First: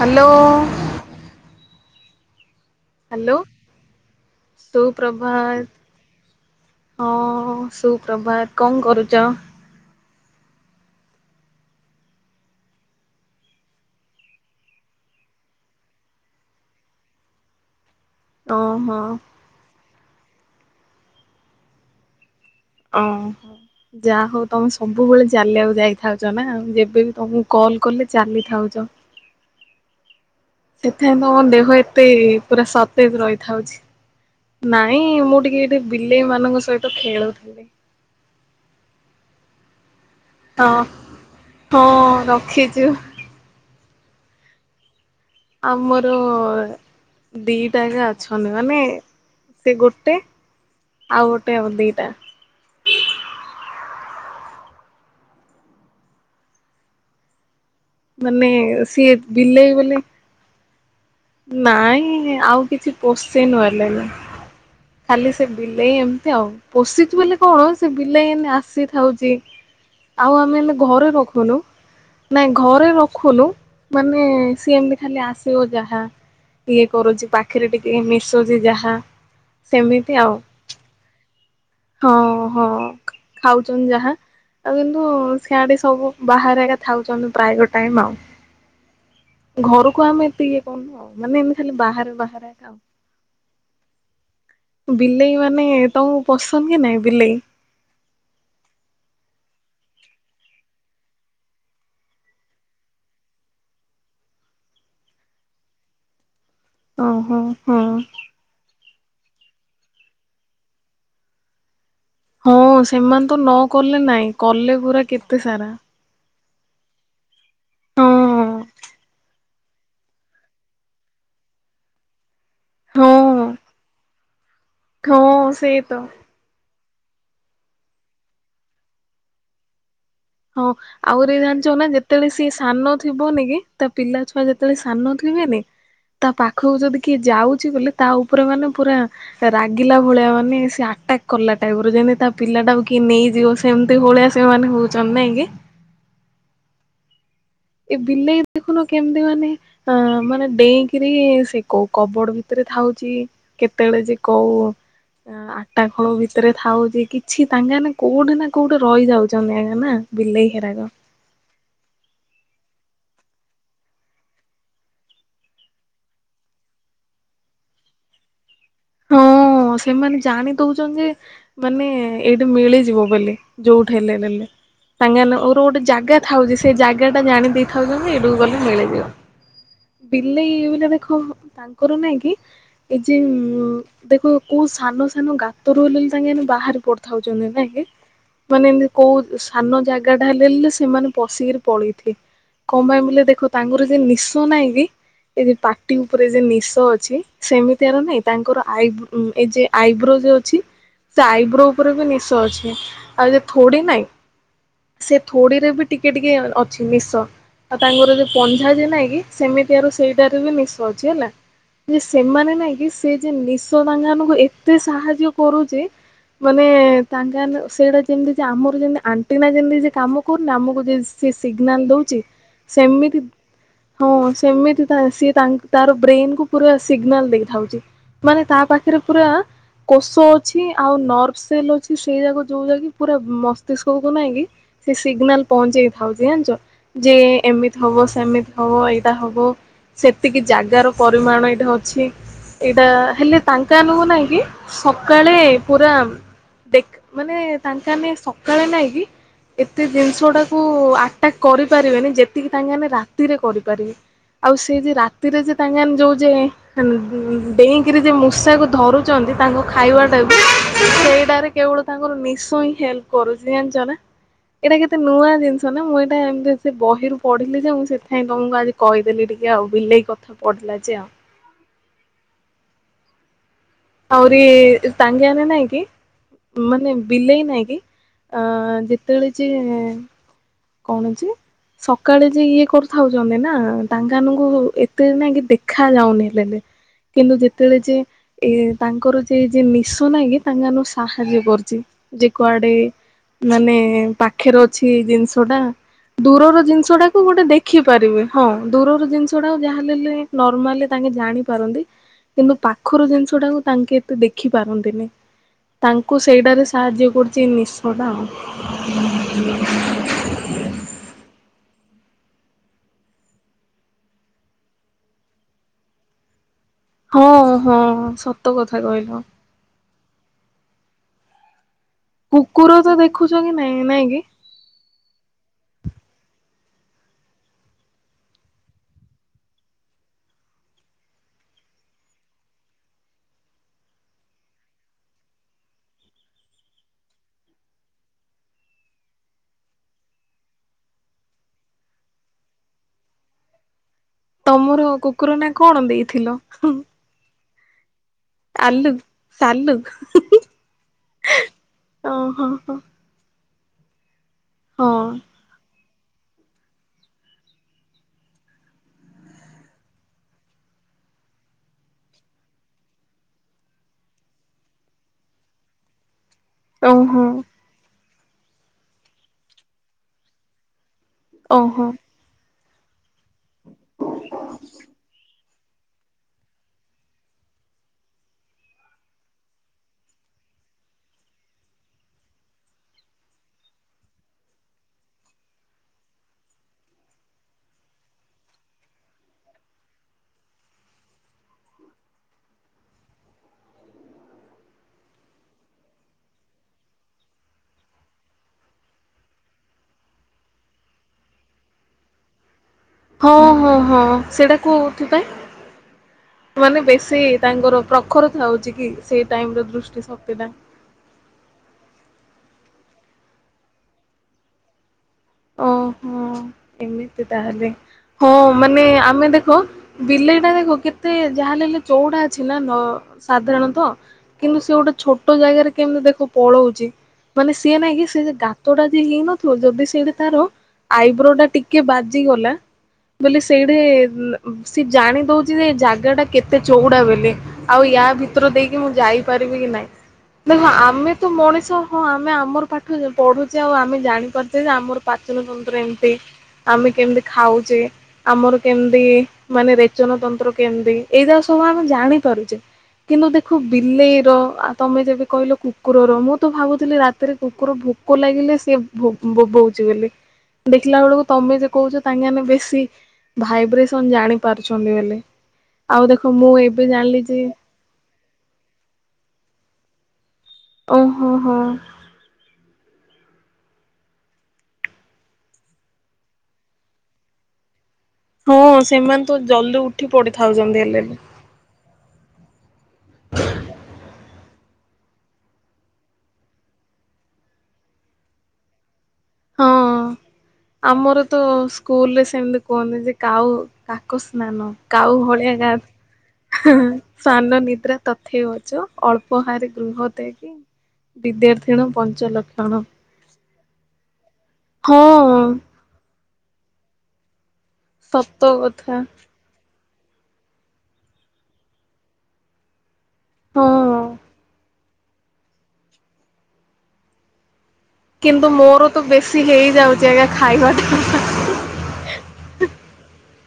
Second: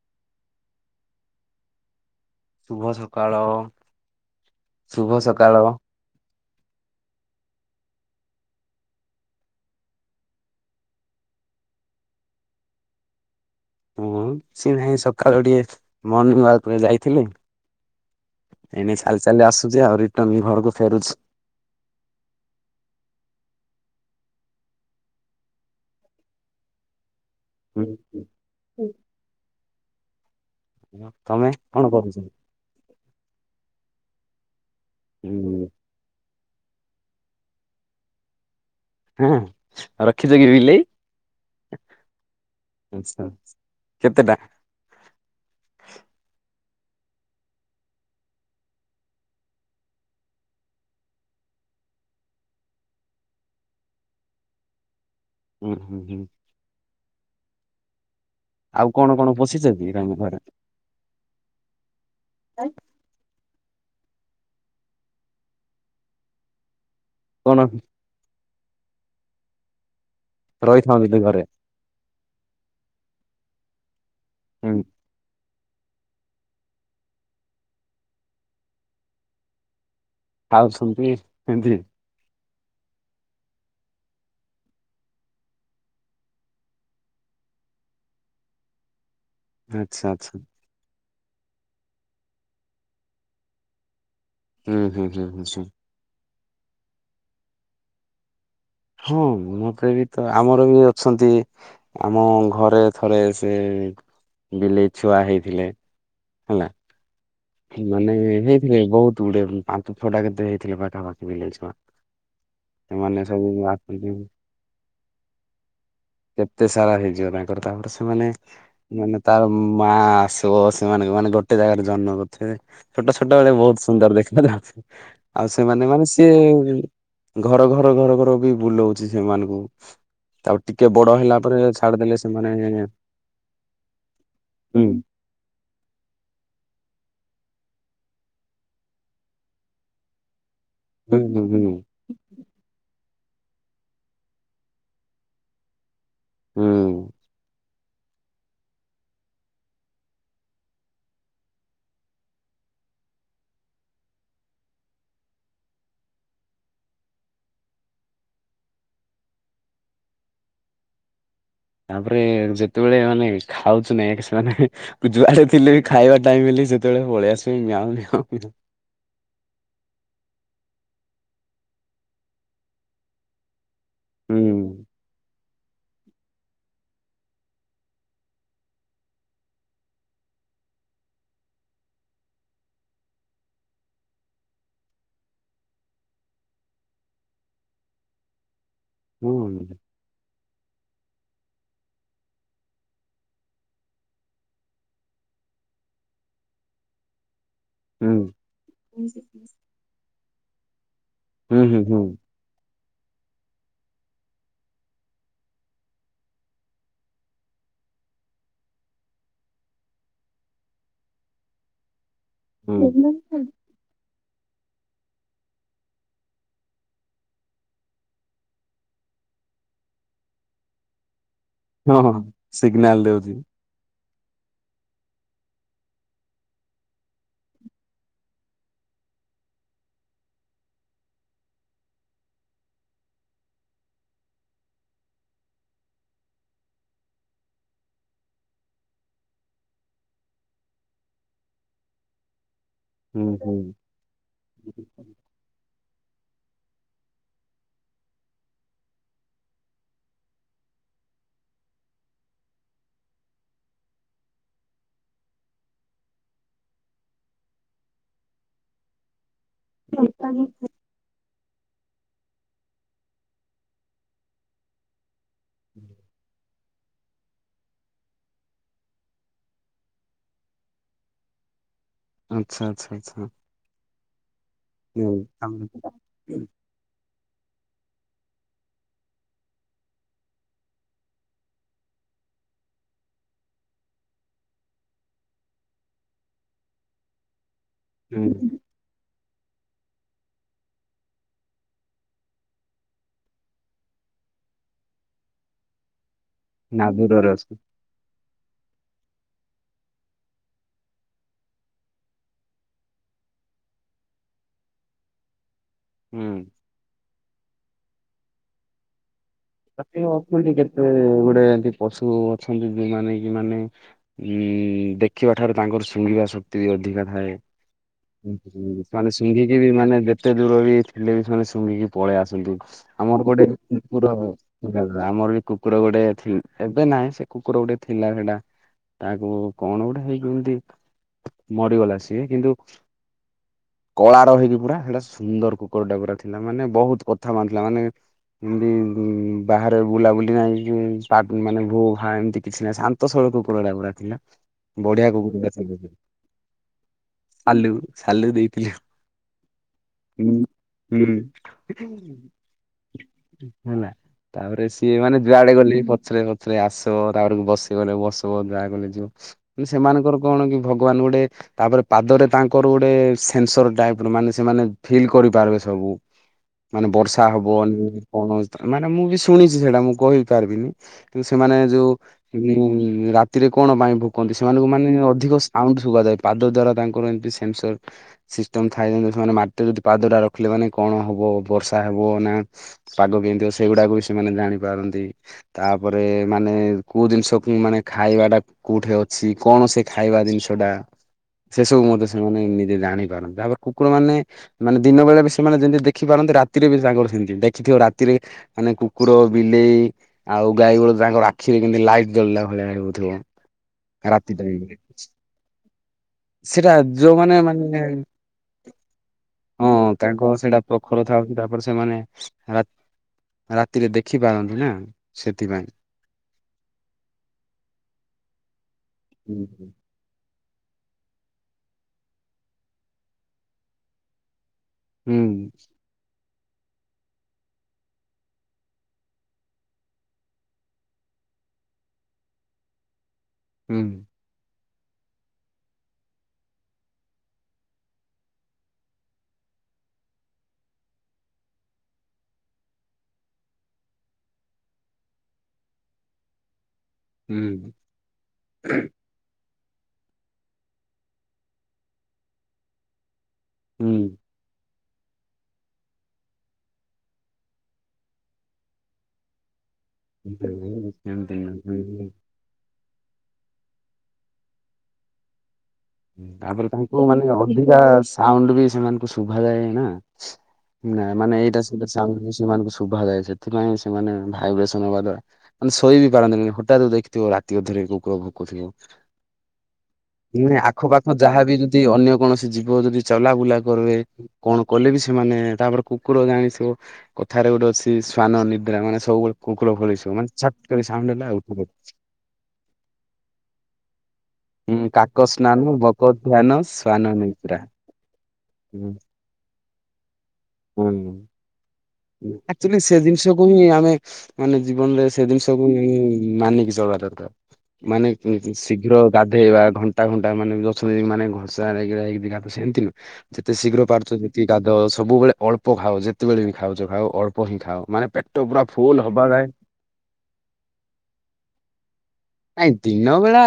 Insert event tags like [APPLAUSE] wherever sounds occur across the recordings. Hello. ଶୁଭ ସକାଳ hello, ଶୁଭ ସକାଳ ସୁପ୍ରଭାତ୍। ହଁ ସୁପ୍ରଭାତ। କଣ କରୁଚ? ମୁଁ କିଛି ନାହିଁ ସକାଳୁ ଟିକେ ମର୍ଣିଂ ୱାକରେ ଯାଇଥିଲି। ଏଇନେ ଓହୋ ଚାଲି ଚାଲି ଆସୁଚି ଆଉ ରିଟର୍ଣ ଘରକୁ ଫେରୁଚି। ଓ ଯା ହଉ ତମେ ସବୁବେଳେ ଚାଲିବାକୁ ଯାଇଥାଉଚ ନା ଯେବେବି ତମକୁ କଲ୍ କଲେ ଚାଲିଥାଉଚ। ସେଥିପାଇଁ ତମ ତମେ ଦେହ କଣ ଏତେ କରୁଛ? ପୁରା ସତେଜ ରହିଥାଉଚି। ନାଇଁ ମୁଁ ଟିକେ ହୁଁ ଏଠି ବିଲେଇ ମାନଙ୍କ ସହିତ ଖେଳୁଥିଲି। ହୁଁ ରଖିଚ କି ହଁ ବିଲେଇ? ହଁ ରଖିଛୁ ଆଚ୍ଛା ଆଚ୍ଛା। କେତେଟା? ଆମର ଦିଟା ଏକା ଅଛନ୍ତି। ମାନେ ସେ ଗୋଟେ ଆଉ ଗୋଟେ ଆଉ ଦିଟା। ଉଁ ହୁଁ ହୁଁ। ମାନେ ଆଉ କଣ ସିଏ କଣ ପୋଷିଛ ବିଲେଇ କି ବୋଲି ତମ ଘରେ? ନାଇଁ ଆଉ କିଛି ପୋଷି ନୁ ହେଲେ। ଖାଲି ସେ ବିଲେଇ ଏମିତି ଆଉ। ପୋଷିଚୁ ବଲେ କଣ ସେ ବିଲେଇ ଏଇନେ ଆସିଥାଉଚି। ଆଉ ଆମେ ହେଲେ ରହିଥାନ୍ତି ଘରେ ତ ରଖୁନୁ। ନାଇଁ ଘରେ ରଖୁନୁ। ମାନେ ସିଏ ହୁଁ ଏମତି ଖାଲି ଆସିବ ଯାହା। ଇଏ କରୁଚି ପାଖରେ ଟିକେ ମିଶୁଚି ଯାହା ସେମିତି ଆଉ। ଖାଉଛନ୍ତି ଏମିତି। ହଁ ହଁ ଖାଉଛନ୍ତି ଯାହା। ଆଉ କିନ୍ତୁ ସିଆଡେ ସବୁ ବାହାରେ ଏକା ଥାଉଛନ୍ତି ପ୍ରାୟ ଟାଇମ ଆଉ। ଆଚ୍ଛା ଘରକୁ ଆମେ ଆଚ୍ଛା ଏତେ ଇଏ କରୁନୁ ଆଉ। ମାନେ ଏମିତି ଖାଲି ବାହାରେ ବାହାରେ ଏକା ଆଉ। ହୁଁ ହୁଁ ହୁଁ ବିଲେଇ ହୁଁ ହୁଁ। ମାନେ ତମକୁ ପସନ୍ଦ କି ନାଇଁ ବିଲେଇ? ହଁ ମତେ ବି ତ ଆମର ବି ଅଛନ୍ତି। ଆମ ଘରେ ଥରେ ସେ ବିଲେଇ ଛୁଆ ହେଇଥିଲେ ହେଲା। ଓହୋ। ହଁ ମାନେ ହେଇଥିଲେ ବହୁତ ଗୁଡେ ପାଞ୍ଚ ଛଅଟା କେତେ ହେଇଥିଲେ ପାଖାପାଖି ବିିଲେଇ ଛୁଆ। ହଁ ସେମାନେ ତ ସବୁ ନ କଲେ ଆସନ୍ତି ନାଇଁ। କଲେ ପୁରା କେତେ ସାରା। କେତେ ସାରା ହେଇଯିବ ତାଙ୍କର। ତାପରେ ହଁ ସେମାନେ ମାନେ ତାର ମା ଆସିବ ସେମାନଙ୍କୁ ମାନେ ଗୋଟେ ଜାଗାରେ ଜନ୍ମ ସେ ଛୋଟ ଛୋଟ ହଁ ବେଳେ ବହୁତ ସୁନ୍ଦର ଦେଖାଯାଆନ୍ତି। ହଁ ଆଉ ସେଇ ସେମାନେ ତ ମାନେ ସିଏ ଘର ଘର ଘର ଘର ବି ବୁଲଉଚି ସେମାନଙ୍କୁ। ତାପରେ ହଁ ଟିକେ ବଡ ଆହୁରି ହେଲା ପରେ ଜାଣିଚ ନା ଛାଡିଦେଲେ ଯେତେବେଳେ ସେମାନେ ସିଏ ସାନ ଥିବନି କି ତା ପିଲା ଛୁଆ ଯେତେବେଳେ ହୁଁ ସାନ ଥିବେନି ତା ପାଖକୁ ଯଦି କିଏ ଯାଉଛି ବୋଲେ ତା ଉପରେ ମାନେ ପୁରା ରାଗିଲା ଭଳିଆ ମାନେ ସେ ଟା ହୁଁ ହୁଁ କଲା ହୁଁ। ଟାଇପ ରୁ ଯେମତି ତା ପିଲା ଟାକୁ କିଏ ନେଇଯିବ ସେମିତି ଭଳିଆ ସେମାନେ ହଉଛନ୍ତି ନାଇଁ କି ହୁଁ। ଏ ବିଲେଇ ଦେଖୁନ କେମିତି ମାନେ ହ ମାନେ ଡେଇଁକିରି ସେ କୋଉ କବଡ ଭିତରେ ଥାଉଛି। କେତେବେଳେ ଯେ କୋଉ ଆଟାକ୍ ଭିତରେ ଥାଉଛି କିଛି ତାଙ୍କେମାନେ କୋଉଠି ନା କୋଉଠି ରହିଯାଉଛନ୍ତି ଆଜ୍ଞା ନା। ବିଲେଇ ହେରାକ। ତାପରେ ଯେତେବେଳେ ମାନେ ଖାଉଛୁ ନ ସେମାନେ ଯୁଡେ ଥିଲେ ବି ଖାଇବା ଟାଇମ ହେଲେ ସେତେବେଳେ ପଳେଇଆସିବେ ମୀଆଁଉ ମିଆଁଉ ହଁ ସେମାନେ ଜାଣି ଦଉଛନ୍ତି ଯେ ମାନେ ଏଇଠି ମିଳିଯିବ ବୋଲି। ଯୋଉଠି ହେଲେ ହୁଁ ନଲେ ତାଙ୍କେ ମାନେ ଯୋଉ ଗୋଟେ ଜାଗା ଥାଉଛି ସେ ଜାଗା ଟା ଜାଣି ଦେଇଥାଉଛନ୍ତି ଏଇଠୁ ଗଲେ ମିଳିଯିବ। ବିଲେଇ ବିଲା ଦେଖ ତାଙ୍କର ନାଇଁ କି ଏ ଯେ ଦେଖ କୋଉ ସାନ ସାନ ଗାତ ରୁ ହେଲେକି ତାଙ୍କେ ମାନେ ବାହାରି ପଡିଥାଉଛନ୍ତି ନାଇ କି? ମାନେ ଏମତି କୋଉ ହୁଁ ସାନ ଜାଗାଟା ହେଲେଲେ ସେମାନେ ପଶିକିରି ପଳେଇଥେ କଣ ପାଇଁ ବୋଲେ ଦେଖ ତାଙ୍କର ଯୁ ନିଶ ନାଇଁ କି ଏ ଯ ପାଟି ଉପରେ ଯୁ ନିଶ ଅଛି ସେମିତିଆର ନାଇଁ ହୁଁ। ତାଙ୍କର ଆଇବ୍ରୋ ଏ ଯେ ଆଇବ୍ରୋ ଯ ଅଛି ସେ ହୁଁ ଆଇବ୍ରୋ ହୁଁ ଉପରେ ହୁଁ ବି ନିଶ ଅଛି। ଆଉ ଯେ ଥୋଡି ନାଇଁ ସେ ଥୋଡି ରେ ବି ଟିକେ ଟିକେ ଅଛି ନିଶ। ଆଉ ତାଙ୍କର ଯୋଉ ପଞ୍ଝା ଯେ ନାଇଁ କି ସେମିତି ଆରୁ ସେଇଟାରେ ବି ନିଶ ଅଛି ହେଲା। ଯେ ସେମାନେ ନାଇଁକି ହୁଁ ସେ ଯେ ନିଶ ତାଙ୍କ ମାନଙ୍କୁ ଏତେ ସାହାଯ୍ୟ କରୁଛି ମାନେ ତାଙ୍କମାନେ ସେଇଟା ଯେମିତି ଯେ ଆମର ଯେମତି ଆଣ୍ଟିନା ଯେମିତି କାମ କରୁନି ଆମକୁ ଯେ ସେ ସିଗନାଲ ହଁ ଦେଉଛି ହଁ ସିଗ୍ନାଲ ସେମିତି ଦଉଛି ହଁ ସେମିତି ସିଏ ତା ତାର ବ୍ରେନକୁୁ ପୁରା ସିଗ୍ନାଲ ଦେଇଥାଉଛି। ମାନେ ତା ପାଖରେ ପୁରା କୋଷ ଅଛି ଆଉ ନର୍ଭ ସେଲ ଅଛି ସେଇ ଯାକ ଯୋଉ ଯାକି ପୁରା ମସ୍ତିଷ୍କକୁ ନାଇଁକି ସେ ସିଗ୍ନାଲ ପହଞ୍ଚେଇ ଥାଉଛି ଜାଣିଛ। ଯେ ଏମିତି ହବ ସେମିତି ହବ ଏଇଟା ହବ ସେତିକି ଜାଗାର ପରିମାଣ ଏଇଟା ଅଛି। ଏଇଟା ହୁଁ ହେଲେ ହୁଁ। ତାଙ୍କାଆନକୁ ନାଇଁ କି ସକାଳେ ପୁରା ଦେଖ ମାନେ ତାଙ୍କାନେ ସକାଳେ ନାଇଁ କି ଏତେ ଜିନିଷଟାକୁ ଆଟାକ୍ କରିପାରିବେନି ଯେତିକି ତାଙ୍କେମାନେ ରାତିରେ କରିପାରିବେ। ଆଉ ସେ ଯେ ରାତିରେ ଯେ ତାଙ୍କାମାନେ ଯୋଉ ଯେ ଡେଇଁ କିରି ଯେ ମୂଷାକୁ ଧରୁଛନ୍ତି ତାଙ୍କ ଖାଇବାଟା ବି ସେଇଟାରେ କେବଳ ତାଙ୍କର ନିଶ ହିଁ ହେଲ୍ପ କରୁଛି ଜାଣିଛ ନା। ଏଇଟା କେତେ ନୂଆ ଜିନିଷ ନା ମୁଁ ଏଇଟା ଏମିତି ସେ ବହିରୁ ପଢିଲି ଯେ ମୁଁ ସେଥିଇଁ ତମକୁ ଆଜି କହିଦେଲି ଟିକେ ଆଉ ବିଲେଇ କଥା ପଢିଥିଲା ଯେ ଆଉ ଆଚ୍ଛା ଆଚ୍ଛା ଆଚ୍ଛା। ଆହୁରି ହୁଁ ତାଙ୍କେ ମାନେ ନାଈକି ମାନେ ବିଲେଇ ନାହିଁ କି ଯେତେବେଳେ ଯେ କଣ ଅଛି? ସକାଳେ ଯେ ଇଏ କରୁଥାଉଛନ୍ତି ନା ତାଙ୍କାନଙ୍କୁ ଏତେ ନ କି ଦେଖା ଯାଉନି ହେ କିନ୍ତୁ ଯେତେବେଳେ ଯେ ହୁଁ ଏ ତାଙ୍କର ଯେ ଯେ ନିଶ ନଇକି ତାଙ୍କାନ ସାହାଯ୍ୟ କରୁଛି ଯେ କୁଆଡେ ମାନେ ପାଖରେ ଅଛି ଜିନିଷଟା ଦୂରର ନା ଜିନିଷଟାକୁ ଦୂରରେ ଗୋଟେ ଅଛି ଦେଖିବା କରିବେ। ହଁ ଦୂର ଜିନିଷଟା ଯାହାହେଲେ ନୋରର୍ମାଲି ତାଙ୍କେ ଜାଣି ପାରନ୍ତି। କିନ୍ତୁ ପାଖର ଜିନିଷଟାକୁ ତାଙ୍କେ ଏତେ ଦେଖି ପାରନ୍ତିନି। ତାଙ୍କୁ ହୁଁ। ସେଇଟାରେ ସାହାଯ୍ୟ କରୁଛି ନିଶଟା ଆଉ। ଏ କେତେ ଗୋଡେ ଏମି ପଶୁ ଅଛନ୍ତି ଯୋଉମାନେ କି ମାନେ ଉଁ ଦେଖିବା ଠାରୁ ତାଙ୍କର ଶୁଣିବା ଶ ଅଧିକା ଥାଏ ହଁ- ହଁ ସତ କଥା ସେମାନେ କହିଲୁ। [UNINTELLIGIBLE] ମାନେ ଯେତେ ଦୂର ବି ଥିଲେ ବି ସେମାନେ ଶୁଙ୍ଘିକି ପଳେଇ ଆସନ୍ତୁ। କୁକୁର ତ ଆମର ଦେଖୁଛ ଗୋଟେ କି ନାଇଁ ନାଇଁ କୁକୁର କି [UNINTELLIGIBLE] ଆମର ବି କୁକୁର ଗୋଟେ ଅଛି, ଏବେ ନାହିଁ ସେ କୁକୁର ଗୋଟେ ଥିଲା ସେଇଟା। ତାକୁ କଣ ଗୋଟେ ହେଇକି ଏମତି, ମରିଗଲା ସିଏ। କିନ୍ତୁ କଳାର ହେଇକି ପୁରା ସେଟା ସୁନ୍ଦର କୁକୁରଟା ପୁରା ଥିଲା, ମାନେ ବହୁତ କଥା ମାନୁଥିଲା ମାନେ ଏମିତି ବାହାରେ ବୁଲାବୁଲି ନାହିଁ, [UNINTELLIGIBLE] ମାନେ ଭୋ ଭା ଏମିତି କିଛି ନାହିଁ। ଶା ନ୍ତ ସରଳ କୁକୁରଟା ପୁରା ଥିଲା। ତମର ବଢିଆ କୁକୁର ନାଁ କୁକୁରଟା କଣ ଦେଇଥିଲ? ଆଲୁ ସାଲୁ ଦେଇଥିଲି ଆଲୁ ସାଲୁ ହଁ। ହୁଁ। ଓହୋ ହୋ ହେଲା, ତାପରେ ହଁ ସିଏ ମାନେ ଯୁଆଡେ ଗଲେ ପଛରେ ସେ [UNINTELLIGIBLE] ଆସିବ ତାପରେ ବସ କହିଲେ ବସିବ, ଯାଆ କହିଲେ ଯିବ। କିନ୍ତୁ ସେମାନଙ୍କର କଣ କି ଭଗବାନ ଗୋଟେ ତାପରେ ପାଦରେ ତାଙ୍କର ଗୋଟେ ସେନ୍ସର ଟାଇପର, ମାନେ ସେମାନେ ଫିଲ୍ କରିପାରିବେ ସବୁ। ମାନେ ବର୍ଷା ଓହୋ ହବନ କଣ, ମାନେ ମୁଁ ବି ଶୁଣିଛି ସେଇଟା ମୁଁ କହି ପାରିବିନି। କିନ୍ତୁ ସେମାନେ ଓହୋ ଯୋଉ ରାତିରେ କଣ ପାଇଁ ଭୋକନ୍ତି, ସେମାନଙ୍କୁ ମାନେ ଅଧିକ ସାଉଣ୍ଡ ଶୁଗାଯାଏ, ପାଦ ଦ୍ଵାରା ତାଙ୍କର ଏମତି ସେସର ସିଷ୍ଟମ ଥାଏ, ଯେମିତି ସେମାନେ ମାଟିରେ ଯଦି ପାଦଟା ରଖିଲେ ମାନେ କଣ ହବ ବର୍ଷା ହବ ନା ପାଗ କେମିତି ହବ, ସେଇଗୁଡାକୁ ବି ସେମାନେ ଜାଣିପାରନ୍ତି। ତାପରେ ମାନେ କେଉଁ ଜିନିଷକୁ ମାନେ ଖାଇବାଟା କୋଉଠି ଅଛି? କଣ ସେ ଖାଇବା ଜିନିଷଟା, ସେ ସବୁ ମଧ୍ୟ ସେମାନେ ନିଜେ ଜାଣି ପାରନ୍ତି, ତାପରେ କୁକୁର ମାନେ ମାନେ ଦିନ ବେଳେ ବି ସେମାନେ ଯେମିତି ଦେଖିପାରନ୍ତି, ରାତିରେ ବି ତାଙ୍କର ସେମିତି। ଦେଖିଥିବ ରାତିରେ ମାନେ କୁକୁର, ବିଲେଇ ଆଉ ଗାଈ ବଳଦ ତାଙ୍କର ଆଖିରେ କେମିତି ଲାଇଟ୍ ଜଳିଲା ଭଳିଆ ହଁ- ହଁ- ହଁ ରାତି ସେଇଟା ଟାଇମ୍ ରେ। କୋଉଥିପାଇଁ? ସେଟା ମାନେ ସେ ଯୋଉମାନେ ମାନେ ତାଙ୍କର ପ୍ରଖର ଥାଉଛି କି, ସେଇ ଟାଇମ୍ ହଁ ରେ ଦୃଷ୍ଟି ତାଙ୍କ ଶକ୍ତିଟା। ସେଇଟା ପ୍ରଖର ଥାଉଛି, ତାପରେ ସେମାନେ ରାତିରେ ଦେଖି ପାରନ୍ତି ନା। ସେଥିପାଇଁ। ଓ ହୋ। ଏମିତି ତାହେଲେ ହଁ ମାନେ ଆମେ ଦେଖ ହୁଁ ବିଲେଇ ଟା ଦେଖ କେତେ ଯାହା ହେଲେ ହେଲେ ଚଉଡ଼ା ଅଛି ନା ନ ସାଧାରଣତ। କିନ୍ତୁ ସେ ଗୋଟେ ଛୋଟ ହୁଁ ଜାଗାରେ କେମିତି ଦେଖ ପଳଉଛି,, ମାନେ ସିଏ ନାଇଁ କି ସେ ଗାତଟା ଯିଏ ହେଇନଥିବ ଯଦି ସେଇଠି ତାର ଆଇବ୍ରୋ ଟା ଟିକେ ବାଜିଗଲା ବୋଲି ସେଇଟି ହୁଁ ସେ ଜାଣି ଦଉଛି ଯେ ଏ ଜାଗାଟା କେତେ ଚଉଡା ବେଲି। ଆଉ ୟା ଭିତରୁ ଦେଇକି ମୁଁ ଯାଇପାରିବି କି ନାଇଁ। ଦେଖ ଆମେ ତ ମଣିଷ ହଁ ଆମେ ଆମର ପାଠ ପଢୁଛେ ଆଉ ଆମେ ଜାଣିପାରୁଛେ, ଯେ ଆମର ପାଚନ ତନ୍ତ୍ର ଏମତି, ଆମେ କେମିତି ଖାଉଛେ? ଆମର କେମିତି ମାନେ ରେଚନ ତନ୍ତ୍ର କେମିତି, ଏଇଟା ସବୁ ଆମେ ଜାଣି ପାରୁଚେ। କିନ୍ତୁ ଦେଖ ହୁଁ ବିଲେଇର ତମେ ଯେବେ କହିଲ କୁକୁରର, ମୁଁ ତ ଭାବୁଥିଲି ରାତିରେ କୁକୁର ଭୋକ ଲାଗିଲେ ସେ ଭୋ ବୋବୋଉ ଚି ବୋଲି, ଦେଖିଲା ବେଳକୁ ତମେ ଯେ କହୁଛ ହୁଁ। ତାଙ୍କମାନଙ୍କୁ ବେଶୀ ଭାଇବ୍ରେସନ ଜାଣି ପାରୁଛନ୍ତି ବେଲି। ତାପରେ ତାଙ୍କୁ ମାନେ ଅଧିକା ସାଉଣ୍ଡ ବି ସେମାନଙ୍କୁ ଶୁଭାଯାଏ ନା। ନାଇଁ ଓହୋ ମାନେ ହଁ ଏଇଟା ସେ ସାଉଣ୍ଡ ସେମାନଙ୍କୁ ଶୁଭାଯାଏ, ସେଥିପାଇଁ ସେମାନେ ଭାଇବ୍ରେସନ ହବା ଦ୍ୱା ମାନେ ଶୋଇ ବି ପାରନ୍ତିନି। ହଠାତ୍ ଦେଖିଥିବ ରାତି ଅଧରେ କୁକୁର ଭୁ ହଁ ସେମାନେ ତ ଜଲ୍ଦି ଉଠି ପଡିଥାଉଛନ୍ତି ହେଲେ ବି। ଯାହା ବି ଯଦି ଅନ୍ୟ କୌଣସି ଜୀବ ଯଦି ଚଲାବୁଲା କରିବେ କଣ କଲେ ବି ସେମାନେ, ତାପରେ କୁକୁର ଜାଣିଥିବ। କଥାରେ ଗୋଟେ ଅଛି ଶ୍ଵାନ ନିଦ୍ରା, ମାନେ ସବୁବେ ହଁ। ଆମର ତ ଉଠିପଡେ। ସ୍କୁଲ ରେ ସେମିତି କୁହନ୍ତି, ଯେ କାଉ କାକ ସ୍ନାନ ହୁଁ କାଉ କାକ ଭଳିଆ ସ୍ନାନ ଗା ବକ ଧ୍ୟାନ ହେ-ହେ ଶ୍ଵାନ ସ୍ୱାନ ନିଦ୍ରା ତଥେଇ ବଚ ହୁଁ। ଅଳ୍ପ ଉପହାର ଗୃହ ଦେଇକି ହୁଁ। ବିଦ୍ୟାର୍ଥୀଣ ପଞ୍ଚ ଆକ୍ଚୁଆଲି ଲକ୍ଷଣ। ସେ ଜିନିଷକୁ ହିଁ ଆମେ ମାନେ ହଁ ଜୀବନରେ ସେ ଜିନିଷକୁ ହ ମାନିକି ଚଳବା ଦରକାର। ମାନେ ସତ ଶୀଘ୍ର କଥା ଗା ଗାଧେଇବା ଘଣ୍ଟା ଘଣ୍ଟା ମାନେ ଅଛନ୍ତି। ମାନେ ଘଷାିଘା ତ ସେମିତି ଯେତେ ଶୀଘ୍ର ପାରୁଛ ହଁ। ଯେତିକି ଗାଦଅ। ସବୁବେଳେ ଅଳ୍ପ ଖାଉ ଯେତେବେଳେ ହିଁ ଖାଉଛ ଖାଉ ଅଳ୍ପ ହିଁ ଖାଉ। ମାନେ ପେଟ କିନ୍ତୁ ପୁରା ମୋର ଫୁଲ ତ ହବା ବେଶୀ ଯାଏ ହେଇଯାଉଛି ଆଜ୍ଞା ଖାଇବା ଟା। ନାଇଁ ଦିନ ବେଳା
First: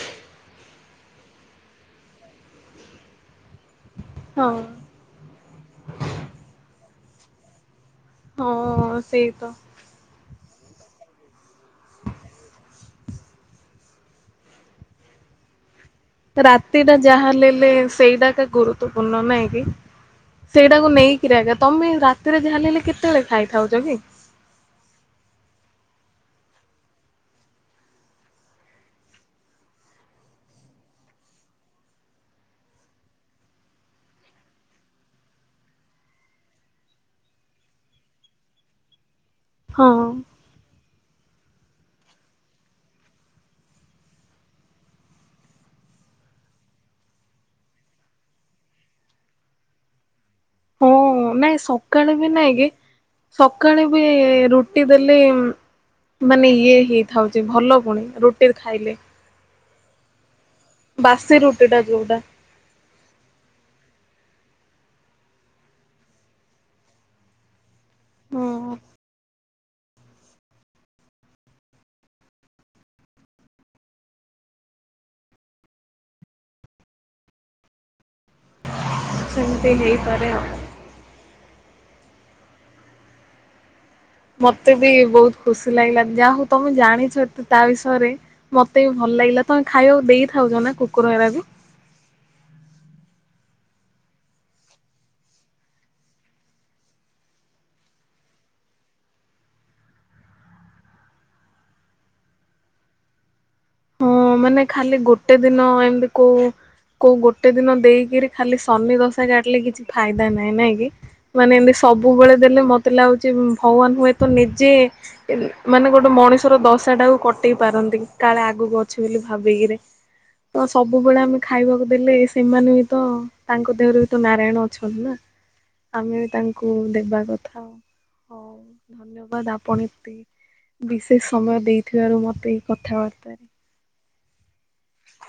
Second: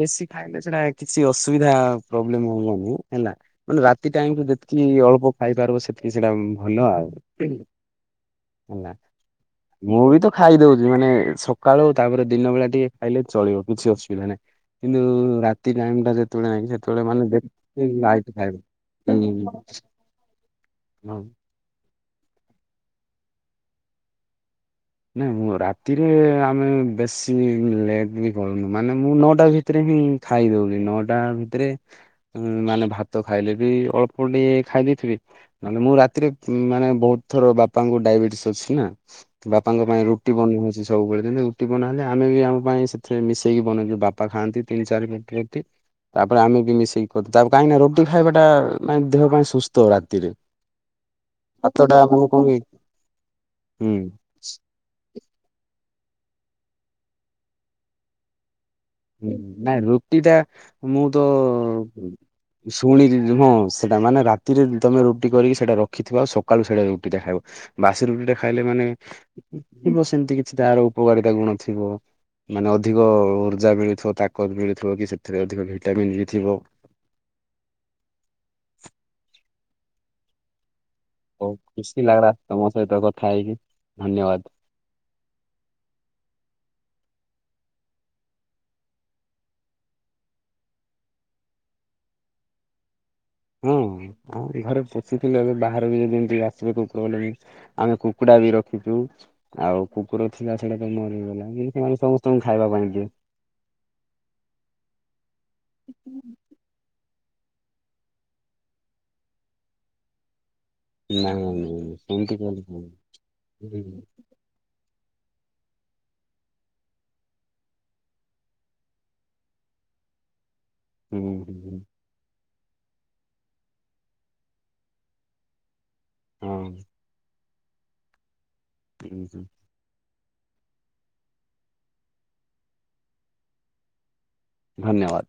ବେଶୀ ଖାଇଲେ ସେଟା କିଛି ଅସୁବିଧା ପ୍ରୋବ୍ଲେମ ହବନି। ହେଲା ମାନେ ରାତି ଟାଇମ କୁ ହଁ। ଯେତିକି ଅଳ୍ପ ଖାଇପାରିବ ସେତିକି ସେଇଟା ଭଲ ଆଉ। ହେଲା। ହଁ ସେଇ ତ। ମୁଁ ବି ତ ଖାଇଦଉଛି ମାନେ ସକାଳୁ ତାପରେ ଦିନ ବେଳେ ଟିକେ ଖାଇଲେ ଚଳିବ କିଛି ଅସୁବିଧା ନାହିଁ। କିନ୍ତୁ ରାତି ଟାଇମ ଟା ଜେ ରାତି ଟା ଯାହା ହେଲେ ସେଇଟାକା ଖାଇବ। ଗୁରୁତ୍ୱପୂର୍ଣ୍ଣ ନାଇଁ କି? ସେଇଟାକୁ ହଁ ନେଇକିରି ଆଜ୍ଞା। ତମେ ରାତିରେ ଜାଲ ହେଲେ କେତେବେଳେ ଖାଇଥାଉଛ କି? ନାଇଁ ମୁଁ ରାତିରେ ଆମେ ବେଶୀ ଲେଟ୍ ବି କରୁନୁ। ମାନେ ମୁଁ ନଅଟା ଭିତ ଭିତରେ ହିଁ ଖାଇଦଉଛି ନଅଟା ଭିତରେ। ମାନେ ଭାତ ଖାଇଲେ ବି ଅଳ୍ପ ଟେ ଖାଇ ଦେଇେଇଥିବି। ନହଲେ ମୁଁ ରାତିରେ ମାନେ ବହୁତ ଥର ବାପାଙ୍କୁ ଡାଇବେଟିସ୍ ଅଛି ନା। ତାଙ୍କ ହଁ ପାଇଁ ରୁଟି ବନି ହଉଛି। ସବୁବେଳେ ଯେମିତି ରୁଟି ବନ ହେେଲେ ଆମେ ବି ଆମ ପାଇଁ ସେଥି ମିଶେଇକି ବନଉଛୁ ବାପା ଖାଆନ୍ତି ତିନି ଚାରି ପଟି ରଟି। ତାପରେ ଆମେ ବି ମିଶେଇକି ତାରେ କାହିଁକି ନା ରୋଟି ଖାଇବାଟା ମ ଦେହ ପାଇଁ ସୁସ୍ଥ ରାତିରେ। ହଁ ନାଇଁ ଭାତଟା ସକାଳେ ମାନେ ବି କଣ ନାଇଁ କି ସକାଳେ ହୁଁ ବି ରୁଟି ଦେଲେ ମାନେ ଇଏ ହେଇଥାଉଛି, ଭଲ ପୁଣି ରୁଟିରେ ଖାଇଲେ। ନା ରୁଟି ଟା ମୁଁ ତ ବାସି ରୁଟି ଟା ଯୋଉଟା। ଶୁଣି ହଁ ସେଟା ମାନେ ରାତିରେ ତମେ ରୁଟି କରିକି ସେଇଟା ରଖିଥିବ ଆଉ ସକାଳୁ ସେଟା ରୁଟି ଟା ଖାଇବ। ବାସି ରୁଟି ଟା ଖାଇଲେ ହଁ ମାନେ ଥିବ ସେମତି କିଛି ତାର ଉପକାରିତା ଗୁଣ ଥିବ ମାନେ ଅଧିକ ଜା ମିଳଥିବ ତାକତ ମିଳୁଥିବ କି ସେଥିରେ ଅଧିକ ଭିଟାମିନ୍ ଥିବ ସେମିତି ହେଇପାରେ ଆଉ। ହ ଖୁସି ଲାଗିଲା ତମ ସହିତ କଥା ହେଇକି ଧନ୍ୟବାଦ। ମତେ ବି ବହୁତ ଖୁସି ଲାଗିଲା। ଯାହା ହଉ ତମେ ଜାଣିଛ ଏତେ ତା ବିଷୟରେ। ମତେ ବି ଭଲ ଲାଗିଲା। ତମେ ଖାଇବାକୁ ଦେଇଥାଉଛ ନା କୁକୁର ଏରାକୁ। ହଁ ହଁ ଘରେ ପୋଷିଥିଲେ ଏବେ ବାହାରେ ବି ଯଦି ଏମତି ଆସିଵେ ପ୍ରବ୍ଲେ ଆମେ କୁକୁଡ଼ା ବି ରଖିଛୁ। ଆଉ କୁକୁର ଥିଲା ସେଟା ତ ମରିଗଲା କିତି ସେମାନେ ସମସ୍ତଙ୍କୁ ଖାଇବା ପାଇଁ ଦିଏ। ହଁ ମାନେ ଖାଲି ଗୋଟେ ଦିନ ଏମିତି କୋଉ କୋଉ ଗୋଟେ ଦିନ ଦେଇକିରି ଖାଲି ଶନି ଦଶା କାଟିଲେ କିଛି ଫାଇଦା ନାହିଁ ନାଇଁ କି। ନାଇଁ ମାନେ ଏମିତି ନାଇଁ ସେମିତି ସବୁବେଳେ କହିଲେ ଦେଲେ ହୁଁ ମତେ ଲାଗୁଛି ହୁଁ ଭଗବାନ ହୁଏତ ନିଜେ ମାନେ ଗୋଟେ ମଣିଷର ଦଶା ଟାକୁ କଟେଇ ପାରନ୍ତି। କାଳେ ଆଗକୁ ଅଛି ବୋଲି ଭାବିକିରେ ତ ସବୁବେଳେ ହୁଁ ଆମେ ଖାଇବାକୁ ଦେଲେ। ସେମାନେ ବି ତ ତାଙ୍କ ଦେହରେ ବି ତ ନାରାୟଣ ଅଛନ୍ତି ନା। ଆମେ ହଁ ତାଙ୍କୁ ଦେବା କଥା। ହଉ ହୁଁ ହୁଁ ଧନ୍ୟବାଦ ଆପଣ ଏତେ। ବିଶେଷ ସମୟ ଦେଇଥିବାରୁ ମତେ ଏଇ କଥାବାର୍ତ୍ତାରେ। ଧନ୍ୟବାଦ।